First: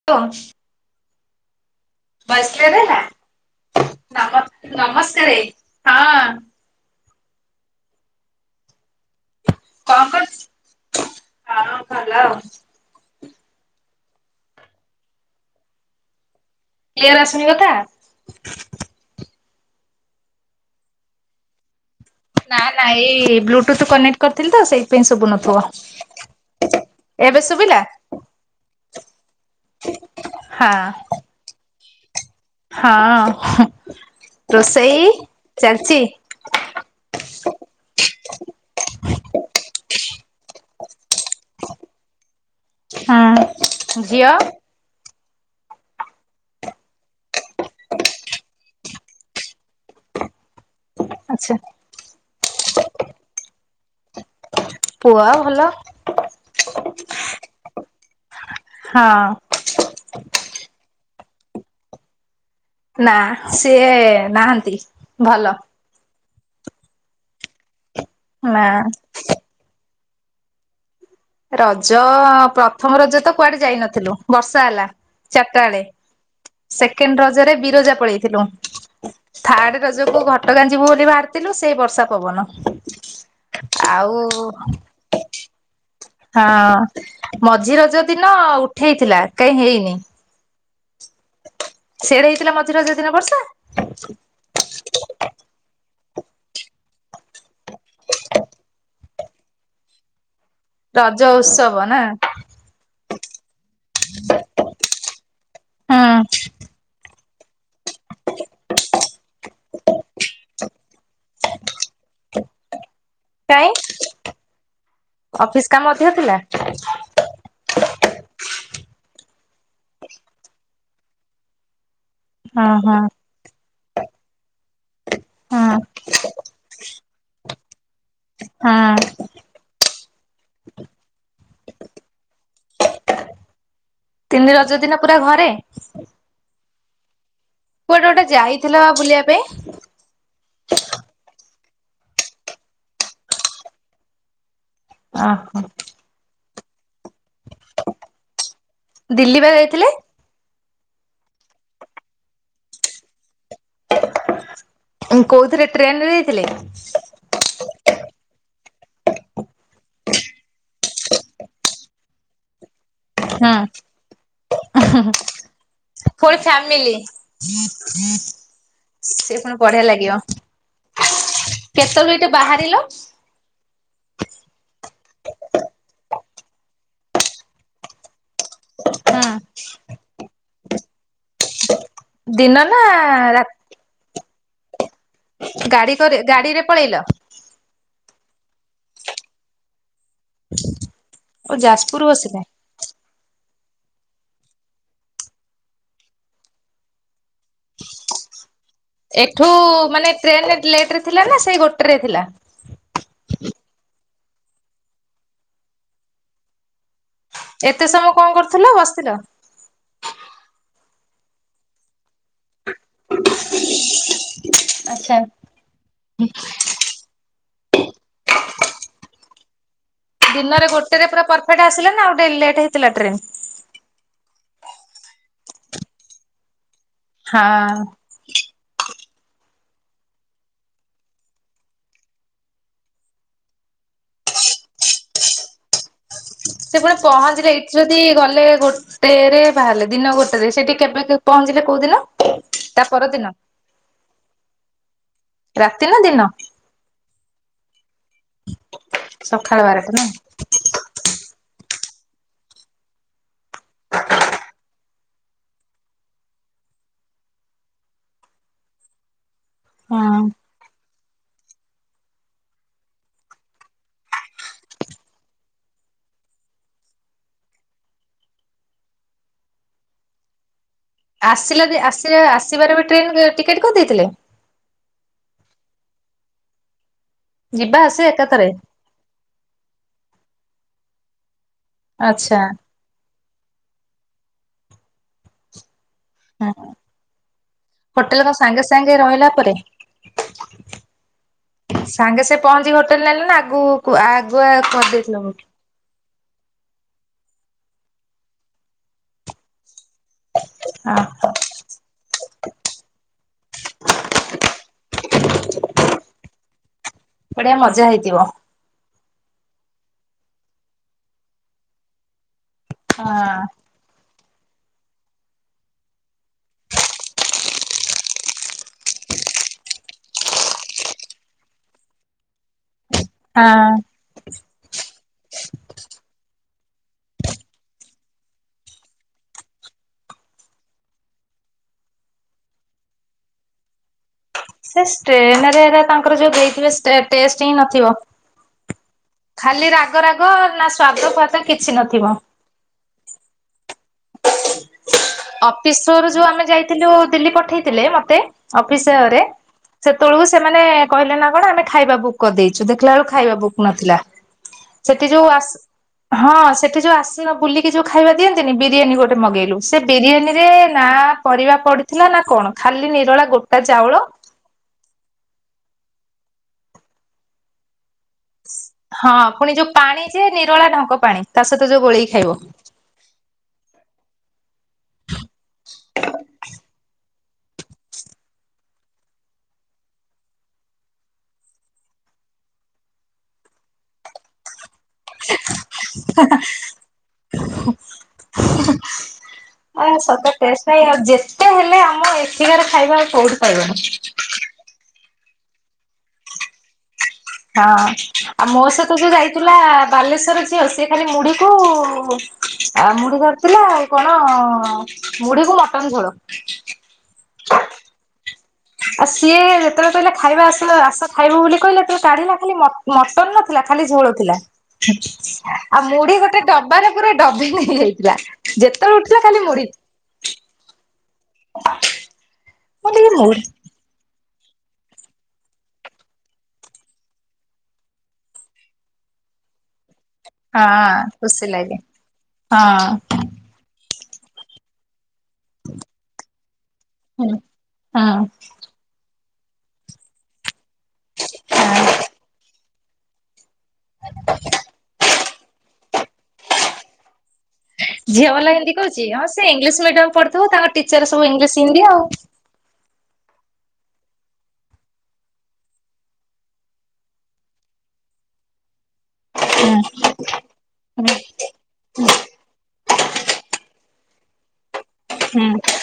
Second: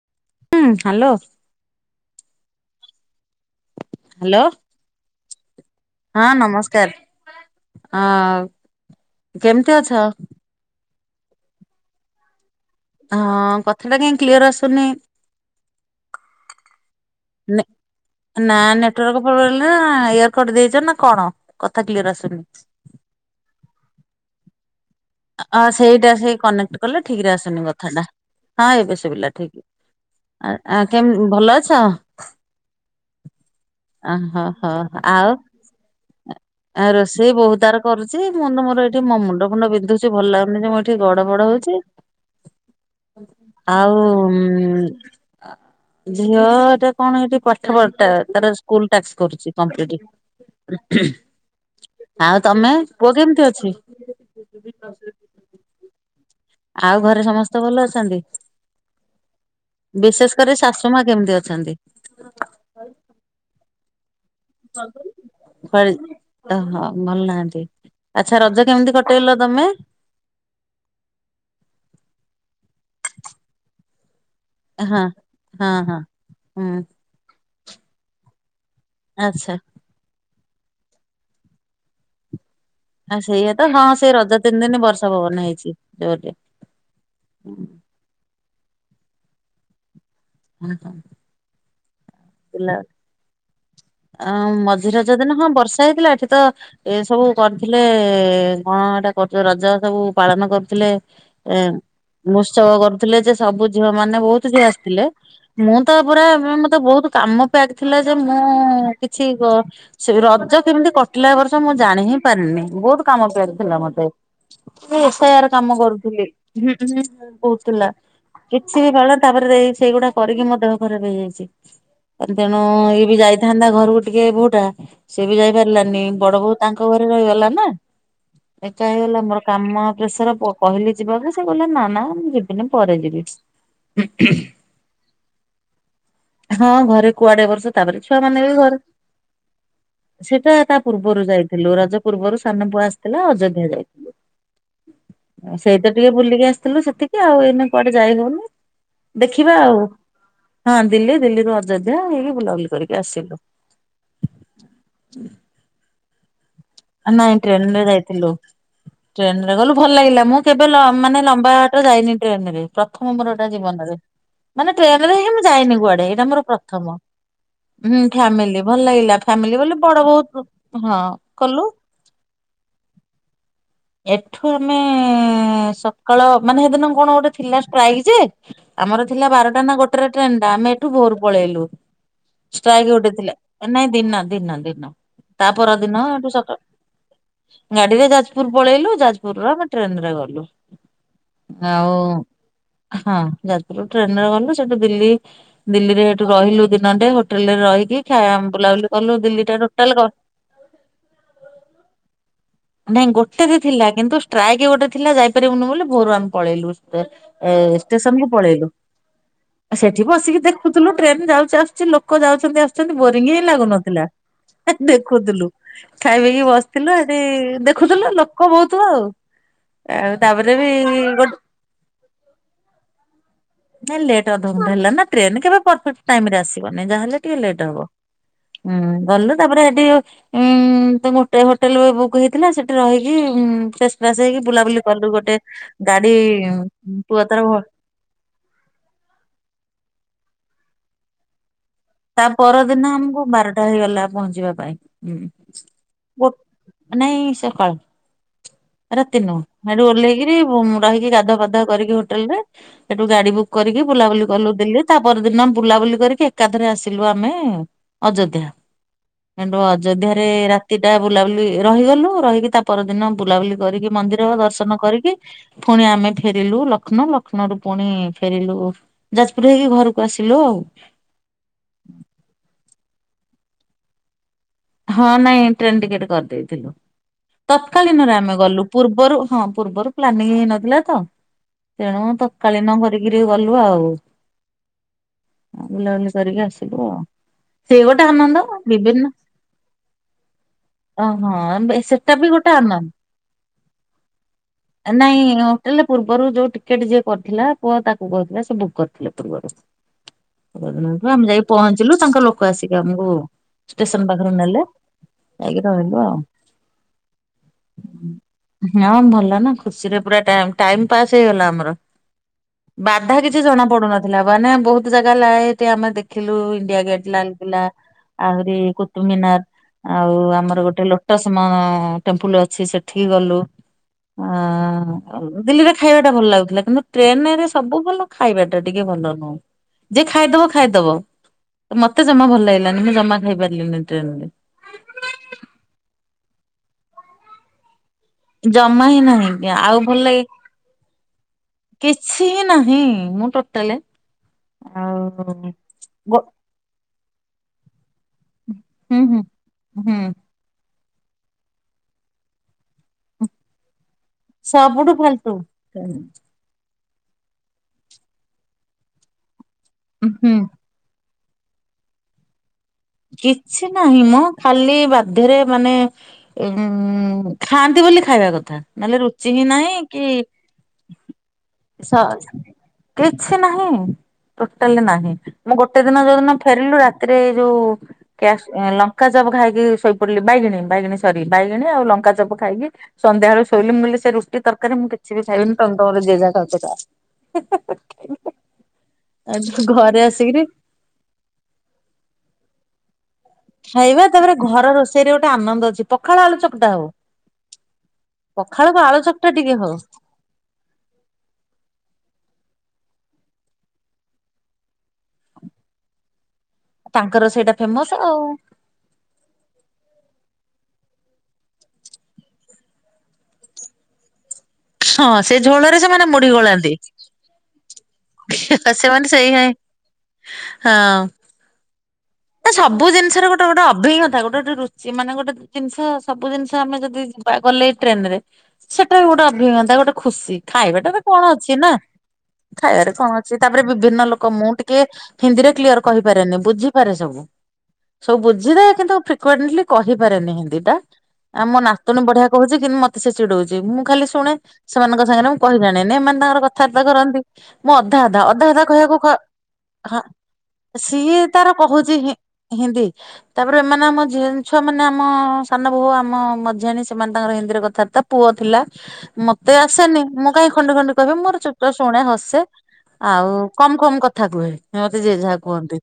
[unintelligible] ହୁଁ hello voice clear ହେଲା? Hello. ନମସ୍କାରେ। ହଁ ନମସ୍କାର ଅଁ କେମିତି ଅଛ? କରୁଛୁ? କଣ ଭଲ ଆଉ। ହଁ କଥା ଟା କାଇଁ କ୍ଲିୟର ଆସୁନି। କ୍ଲିୟର ଆସୁନି କଥା? ନା ନେଟୱାର୍କ ପ୍ରୋବ୍ଲେ ନା ଇୟର କଟ ଦେଇଚ ନା କଣ କଥା କ୍ଲିୟର ଆସ ନା [unintelligible] ନା ଏଇ ବ୍ଲୁ ଟୁଥ କନେକ୍ଟ କରିଥିଲ ତ ସେଇ ଆ ସେଇଟା ସେଇ କନେକ୍ଟ କଲେ ଠିକ ରେ ଏବେ ଆସୁନି ଶୁଭିଲା? କଥାଟା ହଁ ଏବେ ଶୁବିଲା ଠିକ। ଆଁ ହଁ ଆ କେମ ଭଲ ଅଛ? ହଁ ଅ ହଁ ହୋ ରୋଷେଇ ଆଉ ଚାଲିଛି ଆ ରୋଷେଇ ବହୁ ତାର କରୁଚି ମୁଁ ତ ମୋର ଏଠି ମ ମୁଣ୍ଡ ଫୁଣ୍ଡ ବିନ୍ଧୁଚି ଭଲ ଲାଗୁନି ଯେ ମୁଁ ଏଠି ଏଠି ଗଡ ପଡ ହଉଚି ଆଉ ହଁ ଝିଅ ହ [inaudible] ଝିଅ ଏଟା କଣ ଏଠି ପାଠ ପଟା ତାର ସ୍କୁଲ ଟାସ୍କ କରୁଚି କମ୍ପଲିଟ। ଆଚ୍ଛା ଆଉ ତମେ ପୁଅ କେମିତି ଅଛି? ପୁଅ ଭଲ। ଆଉ ଘରେ ସମସ୍ତେ ଭଲ ଅଛନ୍ତି? ହଁ ବିଶେଷ କରି ଶାଶୁ ମା କେମିତି ଅଛନ୍ତି? ନା ସିଏ ନାହାନ୍ତି ଭଲ। କୁଆଡେ ଅହ ଭଲ ନାହାନ୍ତି ଆଚ୍ଛା ନା ରଜ କେମିତି କଟେଇଲ ତମେ? ରଜ ପ୍ରଥମ ରଜ ତ କୁଆଡେ ଯାଇନଥିଲୁ। ବର୍ଷା ହେଲା ହଁ ଚାରାଟା ହଁ ବେଳେ ହଁ ହୁଁ ସେ କେଣ୍ଡ ରଜରେ ବିରଜା ପଳେଇଥିଲୁ ଆଚ୍ଛା। ଥାର୍ଡ଼ ରଜକୁୁ ଘଟଗାଁ ଯିବୁ ବୋଲି ବାହାରିଥିଲୁ ସେଇ ବର୍ଷା ପବନ। ଆଉ ସେଇଆ ତ ହଁ ସେଇ ଆଉ ରଜ ତିନି ଦିନ ବର୍ଷା ପବନ ହେଇଚି। ହଁ ମଝି ରଜ ଦିନ ଉଠେଇଥିଲା କାଇଁ ହେଇନି। ହଁ ହଁ ସିଆଡେ ହେଇଥିଲା ମଝି ରଜ ଦିନ ବର୍ଷା। ଅ ମଝିରଜ ଦିନ ହଁ ବର୍ଷା ହେଇଥିଲା ଏଠି ତ ଏ ସବୁ କରିଥିଲେ କଣ ଏଇଟା କରୁଚ ରଜ ସବୁ ପାଳନ କରୁ ଥିଲେ ରଜ ଏଁ ଉତ୍ସବ ନା ଉତ୍ସବ କରୁଥିଲେ ଯେ ସବୁ ଝିଅ ମାନେ ବହୁତ ଝିଅ ଆସିଥିଲେ ମୁଁ ତା ପୁରା ହୁଁ ମଁ ତ ବହୁତ କାମ ପ୍ୟାକ୍ ଥିଲା ଯେ ମୁଁ କିଛି କ ସେ ରଜ କେମିତି କଟିଲା ଏ ବର୍ଷ ମୁଁ ଜାଣି ହିଁ ପାରିନି ବହୁତ କାମ ପ୍ୟାକ୍ କାଇଁ ଥିଲା ମତେ। ସେ ଏସ୍ ଆଇଆର ଅଫିସ କାମ ଅଧିକ କରୁଥିଲି ଥିଲା? ବହୁତ ଥିଲା। କିଛି ବି ପାଳ ତାପରେ ଏଇ ସେଇଗୁଡା କରିକି ମୋ ଦେହ ଖରାପ ହେଇଯାଇଚି ତେଣୁ ହଁ ହଁ ଇଏ ବି ଯାଇ ଥାନ୍ତା ଘରକୁ ଟିକେ ବୋହୁ ଟା ସିଏ ବି ହଁ ଯାଇପାରିଲାନି ବଡ ବୋହୁ ତାଙ୍କ ଘରେ ରହିଗଲା ନା। ଏକା ହେଇଗଲା ହଁ ଆମର। କାମ ପ୍ରେସର ପ କହିଲି ଯିବା କୁ ସେ କହିଲା ନା ନା ମୁଁ ଯିବିନି ପରେ ଯିବି। ତିନି ରଜ ଦିନ ପୁରା ଘରେ? ହଁ ଘରେ କୁଆଡେ ବର୍ଷ ତାପରେ କୁଆଡେ ଛୁଆ ଗୋଟେ ଯାଇଥିଲା ବା ବୁଲିବା ପାଇଁ? ସେଟା ତା ପୂର୍ବରୁ ଯାଇଥିଲୁ ରଜ ପୂର୍ବରୁ ସାନ ପୁଅ ଆସିଥିଲା ଅଯୋଧ୍ୟା ଯାଇଥିଲୁ। ଓହୋ ସେଇ ତ ଟିକେ ବୁଲିକି ଆସିଥିଲୁ ସେତିକି ଆଉ ଏଇନ କୁଆଡେ ଯାଇ ହଉନି ଦିଲ୍ଲୀ ବା ଦେଖିବା ଆଉ। ଯାଇଥିଲେ? ହଁ ଦିଲ୍ଲୀ ଦିଲ୍ଲୀରୁ ଅଯୋଧ୍ୟା ହେଇକି ବୁଲାବନ୍ଦ କରିକି ଆସିଲୁ। କୋଉଥିରେ ଟ୍ରେନରେ ଯାଇଥିଲେ? ଆ ନା ଏଇ ଟ୍ରେନରେ‌ ଯାଇଥିଲୁ। ଟ୍ରେନ ରେ ଗଲୁ ଭଲ ଲାଗିଲା। ମୁଁ କେବେ ମାନେ ଲମ୍ବା ବାଟ ଯାଇନି ଟ୍ରେନ ରେ। ପ୍ରଥମ ମୋର ଏଇଟା ହୁଁ ଜୀବନରେ। ମାନେ ଟ୍ରେନ ରେ ହେଇ ମୁଁ ଯାଇନି କୁଆଡେ ଏଇଟା ଫୁଣି ମୋର ଫ୍ୟାମିଲି। ପ୍ରଥମ। ଫ୍ୟାମିଲି ଭଲ ଲାଗିଲା। ସେ ଫାମିଲି ପୁଣି ବୋଲି ବଢିଆ ବଡ ଲାଗିବ। ବହୁତ ହଁ। କଲୁ। କେତେବେଳୁ ଏଇଠି ବାହାରିଲ। ଏଠୁ ଆମେ ସକାଳ ମାନେ ସେଦିନ କଣ ଗୋଟେ ଥିଲା ଷ୍ଟ୍ରାଇକ ଯେ। ଆମର ହୁଁ ଥିଲା ବାରଟା ନା ଗୋଟେରେ ଟ୍ରେନ ଟା ଆମେ ଏଠୁ ଭୋର ପଳେଇଲୁ। ଦିନ ନା ଷ୍ଟକି ଉଠିଥିଲେ ରା ନାଇଁ ଦିନ ଦିନ ଦିନ। ତା ଗାଡି ପରଦିନ କରି ଏଠୁ ସକାଳ ଗାଡିରେ ପଳେଇଲ? ଗାଡିରେ ଯାଜପୁର ପଳେଇଲୁ ଯାଜପୁରରେ ଆମେ ଟ୍ରେନ ରେ ଗଲୁ ଓ ଆଉ ଯାଜପୁର ବସିଲେ। ହଁ ଯାତୁର ଟ୍ରେନରେ ଗଲ ସେଠୁ ଦିଲ୍ଲୀ। ଦିଲ୍ଲୀରେ ସେଠୁ ରହିଲୁ ଦିନଟେ ହୋଟେଲ ରେ ରହିକି ଖାଇବା ବୁଲାଲୁ ଏଠୁ ମାନେ ଟ୍ରେନ ଲେଟ ରେ ଥିଲା ନା ସେଇ ଗୋଟେ ରେ ଥିଲା। ନାଇଁ ଗୋଟେ ଥିଲା କିନ୍ତୁ ଷ୍ଟ୍ରାଇକ୍ ଗୋଟେ ଥିଲା ଯାଇପାରିବୁନି ବୋଲି ଭୋରୁ ଆମେ ପଳେଇଲୁ। ଏତେ ସମୟ ଷ୍ଟେସନକୁ କଣ କରୁଥିଲ ପଳେଇଲୁ। ବସିଥିଲ? ସେଠି ବସିକି ଦେଖୁଥିଲୁ ଟ୍ରେନ ଯାଉଛି ଆସୁଛି ଲୋକ ଯାଉଛନ୍ତି ଆସୁ ବୋରିଙ୍ଗ ହିଁ ଲାଗୁନଥିଲା ଆଚ୍ଛା। ଦେଖୁଥିଲୁ ଖାଇ ପଇକି ବସିଥିଲୁ ଆରି ଦେଖୁଥିଲେ ଲୋକ ବହୁତ ଥିବା ଆଉ ଆଉ ତାପରେ ବି ଦିନରେ ଗୋଟେରେ ପୁରା ଗୋଟେ ପରଫେକ୍ଟ ଆସିଲା ନା ଆଉ ଡେ ଲେଟ୍ ହେଇଥିଲା ଟ୍ରେନ୍? ନାଇଁ ଲେଟ୍ ଅଧଘଣ୍ଟା ହେଲା ନା ଟ୍ରେନ କେବେ ପରେକ୍ ଟାଇ ରେ ଆସିବନି ଯାହାହଲେ ଟିକେ ଲେଟ୍ ହଁ। ହବ। ହୁଁ ଗଲିଲୁ ତାପରେ ସେଠି ଉଁ ତ ଗୋଟେ ହୋଟେଲ ବୁକ୍ ହେଇ ଥିଲା ସେଠି ରହିକି ଉ ଫେ ଫାସ ହେଇକି ବୁଲାବୁଲି କଲୁ ଗୋଟେ ଗାଡି ପୁଅ ତାର ଭ ଯି ଗଲେ ଗୋଟେରେ ବାହାରିଲେ ଦିନ ଗୋଟେରେ ସେଠି କେବେ ପହଞ୍ଚିଲେ କୋଉଦିନ? ତା ପରଦିନ ଆମକୁ ବାରଟା ହେଇଗଲା ପହଞ୍ଚିବା ପାଇଁଁ। ରାତି ନା ଦିନ? ନାଇଁ ସକାଳ ରାତି ନୁ ସକାଳ ସେଠୁ ବାରଟା ନା ଓହ୍ଲେଇକିରି ରହିକି ଗାଧୁ ଫାଧା କରିକି ହୋଟେଲ ରେ ସେଠୁ ଗାଡି ବୁ କରିକି ବୁଲାବୁଲି କଲୁ ଦିଲ୍ଲୀରେ। ତା ପରଦିନ ବୁଲାବୁଲି କରିକି ଏକାଥରେ ଆସିଲୁ ଆମେ ଅଯୋଧ୍ୟା। ତେଣୁ ଅଯୋଧ୍ୟ ହଁ। ରେ ରାତି ଟା ବୁଲାବୁଲି ରହିଗଲୁ ରହିକି ତା ପରଦିନ ବୁଲାବୁଲି। କରିକି ମନ୍ଦିର ଦର୍ଶନ କରିକି ପୁଣି ଆମେ ଫେରିଲୁ ଲକ୍ଷ୍ନ ଲକ୍ଷ୍ନରୁୁ ପୁଣି ଫେରିଲୁ। ଯାଜପୁର ହେଇକି ଘରକୁ ଆସିଲୁ ଆଉ। ଆସିଲା ଆସ ଆସିବାର ବି ଟ୍ରେନ୍ ଟିକେଟ୍ କରିଦେଇଥିଲେ। ହଁ ନାଇଁ ଟ୍ରେନ ଟିକେଟ କରିଦେଇଥିଲୁ ଯିବା ଆସିବା ତତ୍କାଳୀନରେ ଆମେ ଏକାଥରେ ଗଲୁ। ପୂର୍ବରୁ ହଁ ପୂର୍ବରୁ ପ୍ଲାନିଂ ହେଇନଥିଲା ତ ତେଣୁ ଆଚ୍ଛା ତକାଳୀନ [unintelligible] କ ଗଲୁ ଆଉ ବୁଲାବୁଲି କରିକି ହୁଁ। ଆସିଲୁ ସେ ଗୋଟେ ଆନନ୍ଦ ବିଭିନ୍ନ। ତା ପରେ ଓହୋ ସେଟା ସାଙ୍ଗେ ବି ସେ ଗୋଟେ ପହଞ୍ଚି ହୋଟେଲ ନେଲେ ନା ଆଗକୁ ଆଗୁଆ ଆନନ୍ଦ କରିଦେଇଥିଲ ବୁକ୍? ନାଇଁ। ତାେଲେ ପୂର୍ବରୁ ଯୋଉ ଟିକେଟ ଯିଏ କରିଥିଲା ପୁଅ ତାକୁ କହୁଥିଲା ସେ ବୁକ୍ କରିଥିଲେ ପୂର୍ବରୁ ଦନ ହଁ [unintelligible] ଆମେ ଯାଇ ପହଞ୍ଚିଲୁ ତାଙ୍କ ଲୋକ ଆସିକି ଆମକୁ ଷ୍ଟେସନ ପାଖ ରୁ ନେଲେ ଯାଇକି ରହିଲୁ ଆଉ ବଢି ଆ ମଜା ହେଇଥିବ ହଁ ଭଲ ନା ଖୁସିରେ ପୁରା ଟା ଟାଇମ ପାସ୍ ହେଇଗଲା ଆମର ହଁ। ବାଧା କିଛି ଜଣା ପଡୁନ ଥିଲା ମାନେ ବହୁତ ଜାଗା ଲାଇଠି ଆମେ ଦେଖିଲୁ ଇଣ୍ଡିଆ ଗେଟ୍ ଲାଲ୍ କିଲା ଆହୁରି ମିନାର ଆଉ ଆମର ଗୋଟେ ଲୋଟସ୍ ମ ଟେମ୍ପଲ ଅଛି ସେ ଠିକ ଗଲୁ ହଁ ହ ଦିଲ୍ଲୀରେ ଖାଇବା ଟା ଭଲ ଲାଗୁଥିଲା କିନ୍ତୁ ଟ୍ରେନ ରେ ସବୁ ଭଲ ଖାଇବା ଟା ଟିକେ ଭଲ ନୁହେଁ ଯେ ଖାଇଦବ ଖାଇଦବ ମତେ ଜମା ଭଲ ଲାଗିଲାନି ମୁଁ ଜମା ଖାଇ ପାରିଲିନି ଟ୍ରେନରେ ସେ ଷ୍ଟେନରେ ହେରା ତାଙ୍କର ଯୋଉ ଦେଇଥିବେ ଷ୍ଟେ ଟେ ଟେଷ୍ଟ ହିଁ ନଥିବ ଜମା ହିଁ ନାହିଁ ଖାଲି ଆଉ ଭଲ ରାଗ ଲାଗେ ରାଗ ନା ସ୍ଵାଦ ଫାୱିଦ କିଛି ନଥିବ ଏ ନାହିଁ ମୁଁ ଟୋଟାଲେ ହ ଆଉ [unintelligible] ଅଫିସରୁ ଗୋ ଯୋଉ ଆମେ ଯାଇଥିଲୁ ଦିଲ୍ଲୀ ପଠେଇଥିଲେ ମତେ ହୁଁ ହୁଁ ଅଫିସରେ ହୁଁ ସେତେବେଳକୁ ସେମାନେ କହିଲେ ନା କଣ ଆମେ ଖାଇବା ବୁକ୍ କରିଦେଇଛୁ ଦେଖିଲା ବେଳୁ ଖାଇବା ବୁକ୍ ନଥିଲା ସବୁଠୁ ସେଠି ଯୋଉ ଆସ ଫାଲତୁ ହଁ ସେଠି ଯୋଉ ଆସି ବୁଲିକି ଯୋଉ ଖାଇବା ଦିଅନ୍ତିନି ବିରିୟାନୀ ଗୋଟେ ମଗେଇଲୁ ସେ ଉଁ ହୁଁ ବିରିୟାନୀରେ ନା ପରିବା ପଡିଥିଲା ନା କଣ ଖାଲି ନିରଳା ଗୋଟା କିଛି ନାହିଁ ଚାଉଳ ମ ଖାଲି ବାଧ୍ୟରେ ମାନେ ଉ ଖାଆନ୍ତି ବୋଲି ଖାଇବା କଥା ନହେଲେ ହଁ ରୁଚି ହିଁ ପୁଣି ଯୋଉ ନାହିଁ ପାଣି କି ଯେ ନିରଳା ଢଙ୍କ ପାଣି ତା ସହିତ ଯୋଉ ସ ଗୋଳେଇକି ଖାଇବ। କିଛି ନାହିଁ ଟୋଟାଲି ନାହିଁ ମୁଁ ଗୋଟେ ଦିନ ଯୋଉଦିନ ଫେରିଲୁ ରାତି ରେ ଯୋଉ ଲଙ୍କାଚପ ଖାଇକି ଶୋଇପଡିଲି ବାଇଗିଣୀ ବାଇଗିଣ ସରି ବାଇଗିଣୀ ଆଉ ଲଙ୍କାଚପ ଖାଇକି ସନ୍ଧ୍ୟାବେଳ ଶୋଇଲି ମୁ କହିଲି ସେ ରୁଟି ତରକାରୀ ମୁଁ କିଛି ସେ ବି ଖାଇବେନି ତ ତ ମରେ ଜେଜା ଖାଉଛ ଖାଁ ଆଉ ଯୋଉ ଘରେ ଆସିକିରି ନାଇଁ ଆଉ ଯେତେ ହେଲେ ଆମ ଏଠିକାରେ ଖାଇବା କୋଉଠି ପାଇବନି। ଖାଇବା ତାପରେ ଘର ରୋଷେଇ ରେ ଗୋଟେ ଆନନ୍ଦ ଅଛି ପଖାଳ ଆଳୁ ଚକଟା ହଉ ହଁ ଆଉ ମୋ ପଖାଳକୁ ସହିତ ଆଳୁ ଯୋଉ ଚକଟା ଟିକେ ଯାଇଥିଲା ହଉ ବାଲେଶ୍ଵର ଝିଅ ସେ ଖାଲି ମୁଢିକୁ ଆ ମୁଢି ଧରିଥିଲା ଆଉ କଣ ମୁଢୀକୁୁ ମଟନ ଝୋଳ ତାଙ୍କର ସେଇଟା ଫେମସ ଆଉ ଆଉ ସିଏ ଯେତେବେଳେ କହିଲେ ଖାଇବା ଆସ ଆସା ଖାଇବ ବୋଲି କହିଲେବେଳେ କାଢିଲା ଖାଲି ମତେ ମଟନ ନଥିଲା ଖାଲି ଝୋଳ ଥିଲା ହଁ ସେ ଝୋଳରେ ଆଉ ସେମାନେ ମୁଢି ଗୋଟେ ଗୋଳାନ୍ତି ଡବାରେ ପୁରା ଡବି ନେଇଯାଇଥିଲା ଯେତେବେଳେ ସେମାନେ ଉଠୁଥିଲା ସେଇ ଖାଲି ମୁଢି ହଁ ହ ତ ସବୁ ଜିନିଷ ରେ ଗଟେ ଗୋଟେ ଅଭିଜ୍ଞତା ଗଟ ଗଟେ ସେମାନେ ଗୋଟେ ଜିନିଷ ସବୁ ଜିନିଷ ଆମେ ଯଦି ଯିବା ଗଲେ ଟ୍ରେନରେ ସେଟା ବି ଗୋଟେ ଅଭିଜ୍ଞତା ଗୋଟେ ଖୁସି ହଁ ଖାଇବାଟା ବି କଣ ଖୁସି ଅଛି ନା ଲାଗେ ଖାଇବାରେ ହଁ କଣ ଅଛି ତାପରେ ବିଭିନ୍ନ ଲୋକ ମୁଁ ଟିକେ ହିନ୍ଦୀରେ କ୍ଲିୟର କହିପାରେନି ବୁଝିି ପାରେ ସବୁ ହୁଁ। ସବୁ ହଁ ବୁଝିଥାଏ କିନ୍ତୁ ଫ୍ରଣ୍ଟଲି କହିପାରେନି ହିନ୍ଦୀଟା ଆମ ନାତୁଣୀ ବଢିଆ କହୁଛି କିନ୍ ମତେ ସେ ଚିଡଉଚଚି ମୁଁ ଖାଲି ଶୁଣେ ସେମାନଙ୍କ ସାଙ୍ଗରେ। କହିଲାଣି ନେ ଏମାନେ ତାଙ୍କର କଥାବାର୍ତ୍ତା କରନ୍ତି ମୁଁ ଅଧା ଅଧା ଝିଅ ଅଧା ବାଲା ଅଧା ହିନ୍ଦୀ କହିବାକୁ କହୁଚି କ ହଁ ସେ ଇଂଲିଶ ହଁ ମିଡିୟମ ପଢିଥିବ ତାଙ୍କ ଟିଚର ସିଏ ସବୁ ତାର ଇଂଲିଶ ହିନ୍ଦୀ କହୁଛି ଆଉ। ହି ହିନ୍ଦୀ ତାପରେ ଏମାନେ ଆମ ଝିଅ ଛୁଆ ମାନେ ଆମ ସାନ ବୋଉ ଆମ ମଝାହଣୀ ସେମାନେ ତାଙ୍କର ହିନ୍ଦୀରେ କଥାବାର୍ତ୍ତା ପୁଅ ଥିଲା ମତେ ହୁଁ ଆସେନି ମୁକାଇଁ ଖଣ୍ଡେ ଖଣ୍ଡେ ହୁଁ କହିବି ମୋର ଚୁପ ତୋ ଶୁଣେ ହସେ ଆଉ କମ କମ କଥା କୁହେ ମତେ ଯିଏ ଯାହା ହୁଁ। କୁହନ୍ତି।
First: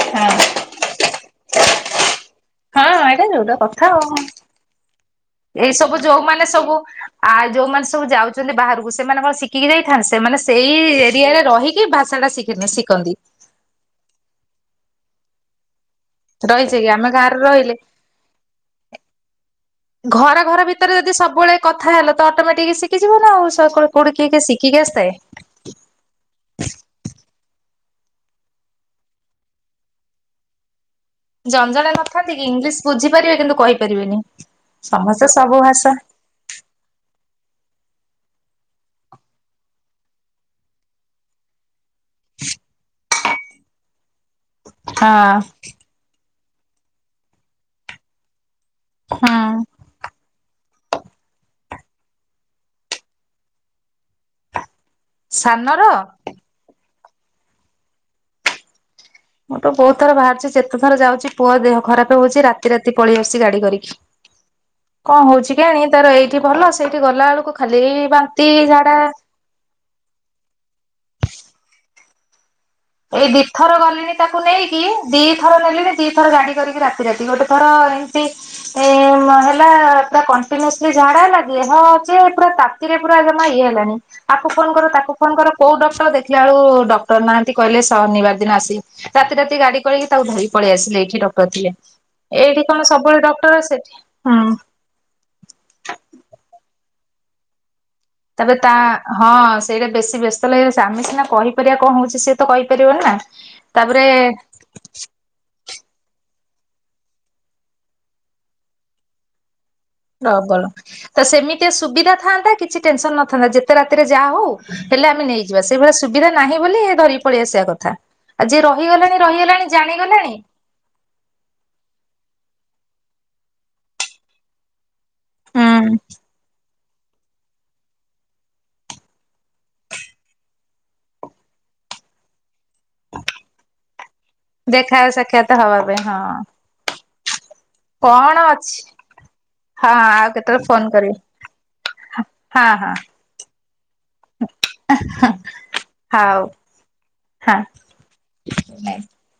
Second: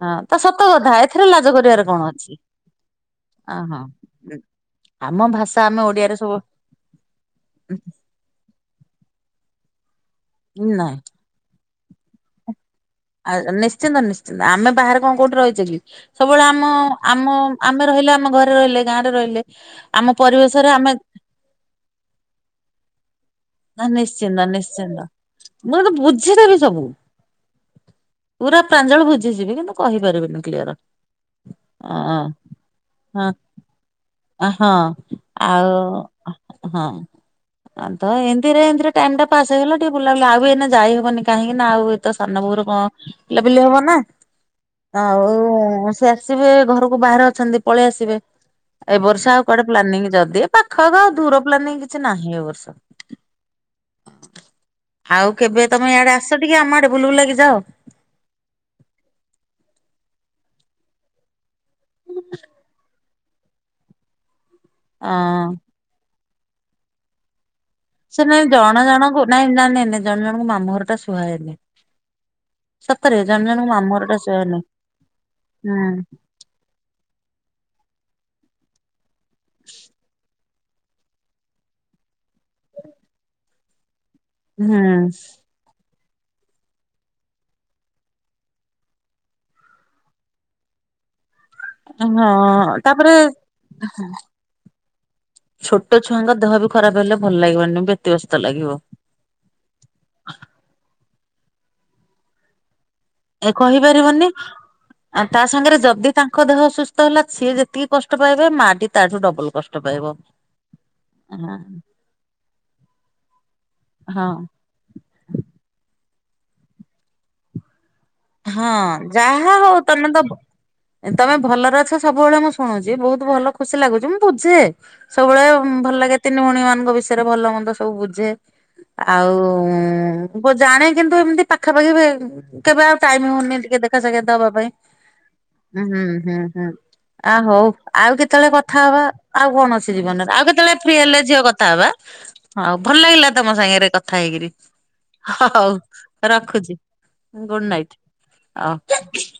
ହଁ ତୋ ସତ କଥା ଏଥିରେ ଲାଜ କରିବାରେ କଣ ଅଛି। ଏଟା ଯୋଉଟା ଅହୋ କଥା ଆଉ। ଆମ ଭାଷ ଏଇ ସବୁ ଯୋଉମାନୋନ ସବୁ ଆ ଯୋଉମାନୋନ ସବୁ ଯାଉ ଚନ୍ତି ବାହାରକୁ ସେମାନେ କଣ ଶିଖିକି ଯାଇଥାନ୍ତି ସେମାନେ ଉଁ ସେଇ ନାଇଁ ଏରିଆରେ ରହିକି ଭାଷା ଟା ସିକିନ ଶିଖନ୍ତି। ନିଶ୍ଚିନ୍ତ ନିଶ୍ଚିନ୍ତ ଆମେ ବାହାରେ କଣ କୋଉଠି ରହିଚେ କି? ସବୁବେଳେ ଆମ ରହିଛେ କି ଆମେ ଆମ ଗାଁରେ ଆମେ ରହିଲେ ଆମ ଘରେ ରହିଲେ ଗାଁରେ ରହିଲେ। ଆମ ପରିବେଶରେ ଆମେ ସେ ସବୁବେଳେ କଥା ହେଲା ତ ଅଟୋମେଟିକ ଶିଖିଯିବ ନା ଆଉ କୋଉଠି ନିଶ୍ଚିନ୍ତ କିଏ ସିଖିକି ନିଶ୍ଚିନ୍ତ ଆସିଥାଏ। ମୁଁ ଏତ ବୁଝିଟେବ ସବୁ ପୁରା ପ୍ରାଞ୍ଜଳ ବୁଝିଯିବି କିନ୍ତୁ କହିପାରିବିନି କ୍ଲିୟର। ଜଞ୍ଜାଣା ଅଁ ହଁ ନଥାନ୍ତି କି ଇଂଲିଶ ହଁ। ବୁଝିପାରିବେ କିନ୍ତୁ କହିପାରିବେନି। ସମସ୍ତେ ସବୁ ଭାଷା ହୁଁ ଆ ତ ଏ ତିରେ ଏମିତିରେ ଟାଇମ୍ ଟା ପାସ୍ ହେଇଗଲା ଟିଏ ବୁଲାବୁଲି ଆଉ ବି ଏଇନା ଯାଇ ହବନି କାହିଁକି ନା ଆଉ ଏତ ସାନ ବୋହୁ ର କଁ ପିଲା ପିଲି ହବ ନା ହଁ ଆଉ ସେ ଆସିବେ ଘରକୁ ବାହାରେ ଅଛନ୍ତି ପଳେଇ ଆସିବେ। ଏ ବର୍ଷ ହୁଁ ଆଉ କୁଆଡେ ପ୍ଲାନିଂ ଯଦି ଏ ପାଖ ଆଖ ଦୂର ପ୍ଲାନିଂ କିଛି ନାହିଁ ଏ ବର୍ଷ। ଆଉ କେବେ ସାନର ତମେ ଇଆଡେ ଆସ ଟିକେ ଆମ ଆଡେ ବୁଲ ବୁଲାକି ଯାଅ। ମୁଁ ତ ବହୁତ ଥର ବାହାରୁଚି ଯେତେ ଥର ଯାଉଚି ପୁଅ ଦେହ ଖରାପ ହୋଉଚି ରାତି ରାତି ପଳେଇ ଆସଚି ଗାଡି କରିକି, କଣ ହଉଛି କେଆଣି ତାର ଏଇଠି ଭଲ ସେଇଠି ଗଲା ବେଳକୁ ଖାଲି ସେ ନାଇଁ ବାନ୍ତି, ଜଣ ଝାଡା ଜଣଙ୍କୁ ନାଇଁ ନା ନାଇଁ ନାଇଁ ଜଣ ଜଣକୁ ମାମୁଁ ଘର ଟା ଶୁହାଏନି। ଏଇ ଦିଥର ମାମୁଁ ଘର ଗଲିଣି ଟା ତାକୁ ସୁହାଏନି ନେଇକି ଦିଥର ନେଲିଣିି ହୁଁ ଦିଥର ଗାଡି କରିକି ରାତି ରାତି ଗୋଟେ ଥର ଏମତି ଏଁ ମା ହେଲା ପୁରା କଣ୍ଟିନୁୟସଲି ଝାଡା ଲାଗି ହଁ ଅଛି ପୁରା ତାତିରେ ପୁରା ଜମା ଇଏ ହେଲାନି ଆକୁ ଫୋନ କର ହୁଁ ତାକୁ ଫୋନ କର କୋଉ ଡକ୍ଟର ଦେଖିଲା ବେଳ ଡକ୍ଟର ନାହା ତି କହିଲେ ଶନିବାର ଦିନ ଆସି ରାତି ରାତି ଗାଡି କରିକି ତାକୁ ଧରିକି ପଳେଇ ଆସିଲି ଏଇଠି ଡକ୍ଟର ଥିଲେ। ଏଇଠି ହଁ କଣ ତାପରେ ସବୁବେଳେ ଡକ୍ଟର ସେଠି? ହୁଁ। ଛୋଟ ଛୁଆଙ୍କ ଦେହ ବି ଖରାପ ହେଲେ ଭଲ ଲାଗିବନି ବେ ତେବେ ତା ହଁ ସେଇଟା ବେଶୀ ବ୍ୟସ୍ତ ଲାଗିବ ସେ ଆମେ ସିନା କହିପାରିବା କଁ ହଉଛି ସିଏ ତ କହିପାରିବନି ନା। ଏ ତାପରେ କହିପାରିବନି ଆ ତା ସାଙ୍ଗେରେ ଯଦି ତାଙ୍କ ଦେହସୁସ୍ଥ ହେଲା ସିଏ ଯେତିକି କଷ୍ଟ ପାଇବେ ମାଟି ତାଠୁ ଡବଲ କଷ୍ ପ୍ରବଳ ତ ସେମିତି ସୁବିଧା ଥାନ୍ତା କିଛି ଟେନସନ ନଥାନ୍ତା ଯେତେ ରାତିରେ ହଁ ଯାହା ହଉ ହେଲେ ଆମେ ନେଇଯିବା ସେଇଭଳିଆ ସୁବିଧା ନାହିଁ ବୋଲି ଧରିକି ପଳେଇ ଆସିବା କଥା। ଆ ଜିିଏ ହଁ ରହିଗଲାଣି ରହିଗଲାଣି ଜାଣିଗଲାଣି ଏ ତମେ ଭଲରେ ଅଛ ସବୁବେଳେ ମୁଁ ଶୁଣୁଚି ବହୁତ ଭଲ ଖୁସି ଲାଗୁଚି ମୁଁ ବୁଝେ ସବୁବେଳେ ଭଲ ହୁଁ ଲାଗେ ତିନି ଭଉଣୀ ମାନଙ୍କ ବିଷୟରେ ଭଲ ମନ୍ଦ ସବୁ ବୁଝେ ଆଉ ବ ଜାଣେ କିନ୍ତୁ ଏମିତି ପାଖାପାଖି ବେ କେବେ ଆଉ ଟାଇମ୍ ହଉନି ଟିକେ ଦେଖାସାକ୍ଷାତ ହବା ପାଇଁ, ଦେଖା ସାକ୍ଷାତ ହବା ପାଇଁ ହୁଁ ହଁ ହୁଁ ହୁଁ ଆ ହଉ ଆଉ କଣ କେତେବେଳେ ଅଛି କଥା ହବା ଆଉ କଣ ଅଛି ହଁ ଜୀବନରେ ଆଉ କେତେବେଳେ ଫୋନ ଫ୍ରି କରିବି ହେଲେ ଝିଅ କଥା ହବା। ହଁ ହଉ ହଁ ଭଲ ଲାଗିଲା ତମ ସାଙ୍ଗେରେ କଥା ହେଇକିରି ହ ହଉ ରଖୁଛି। ଗୁଡ ହଁ। ନାଇଟ୍ [unintelligible]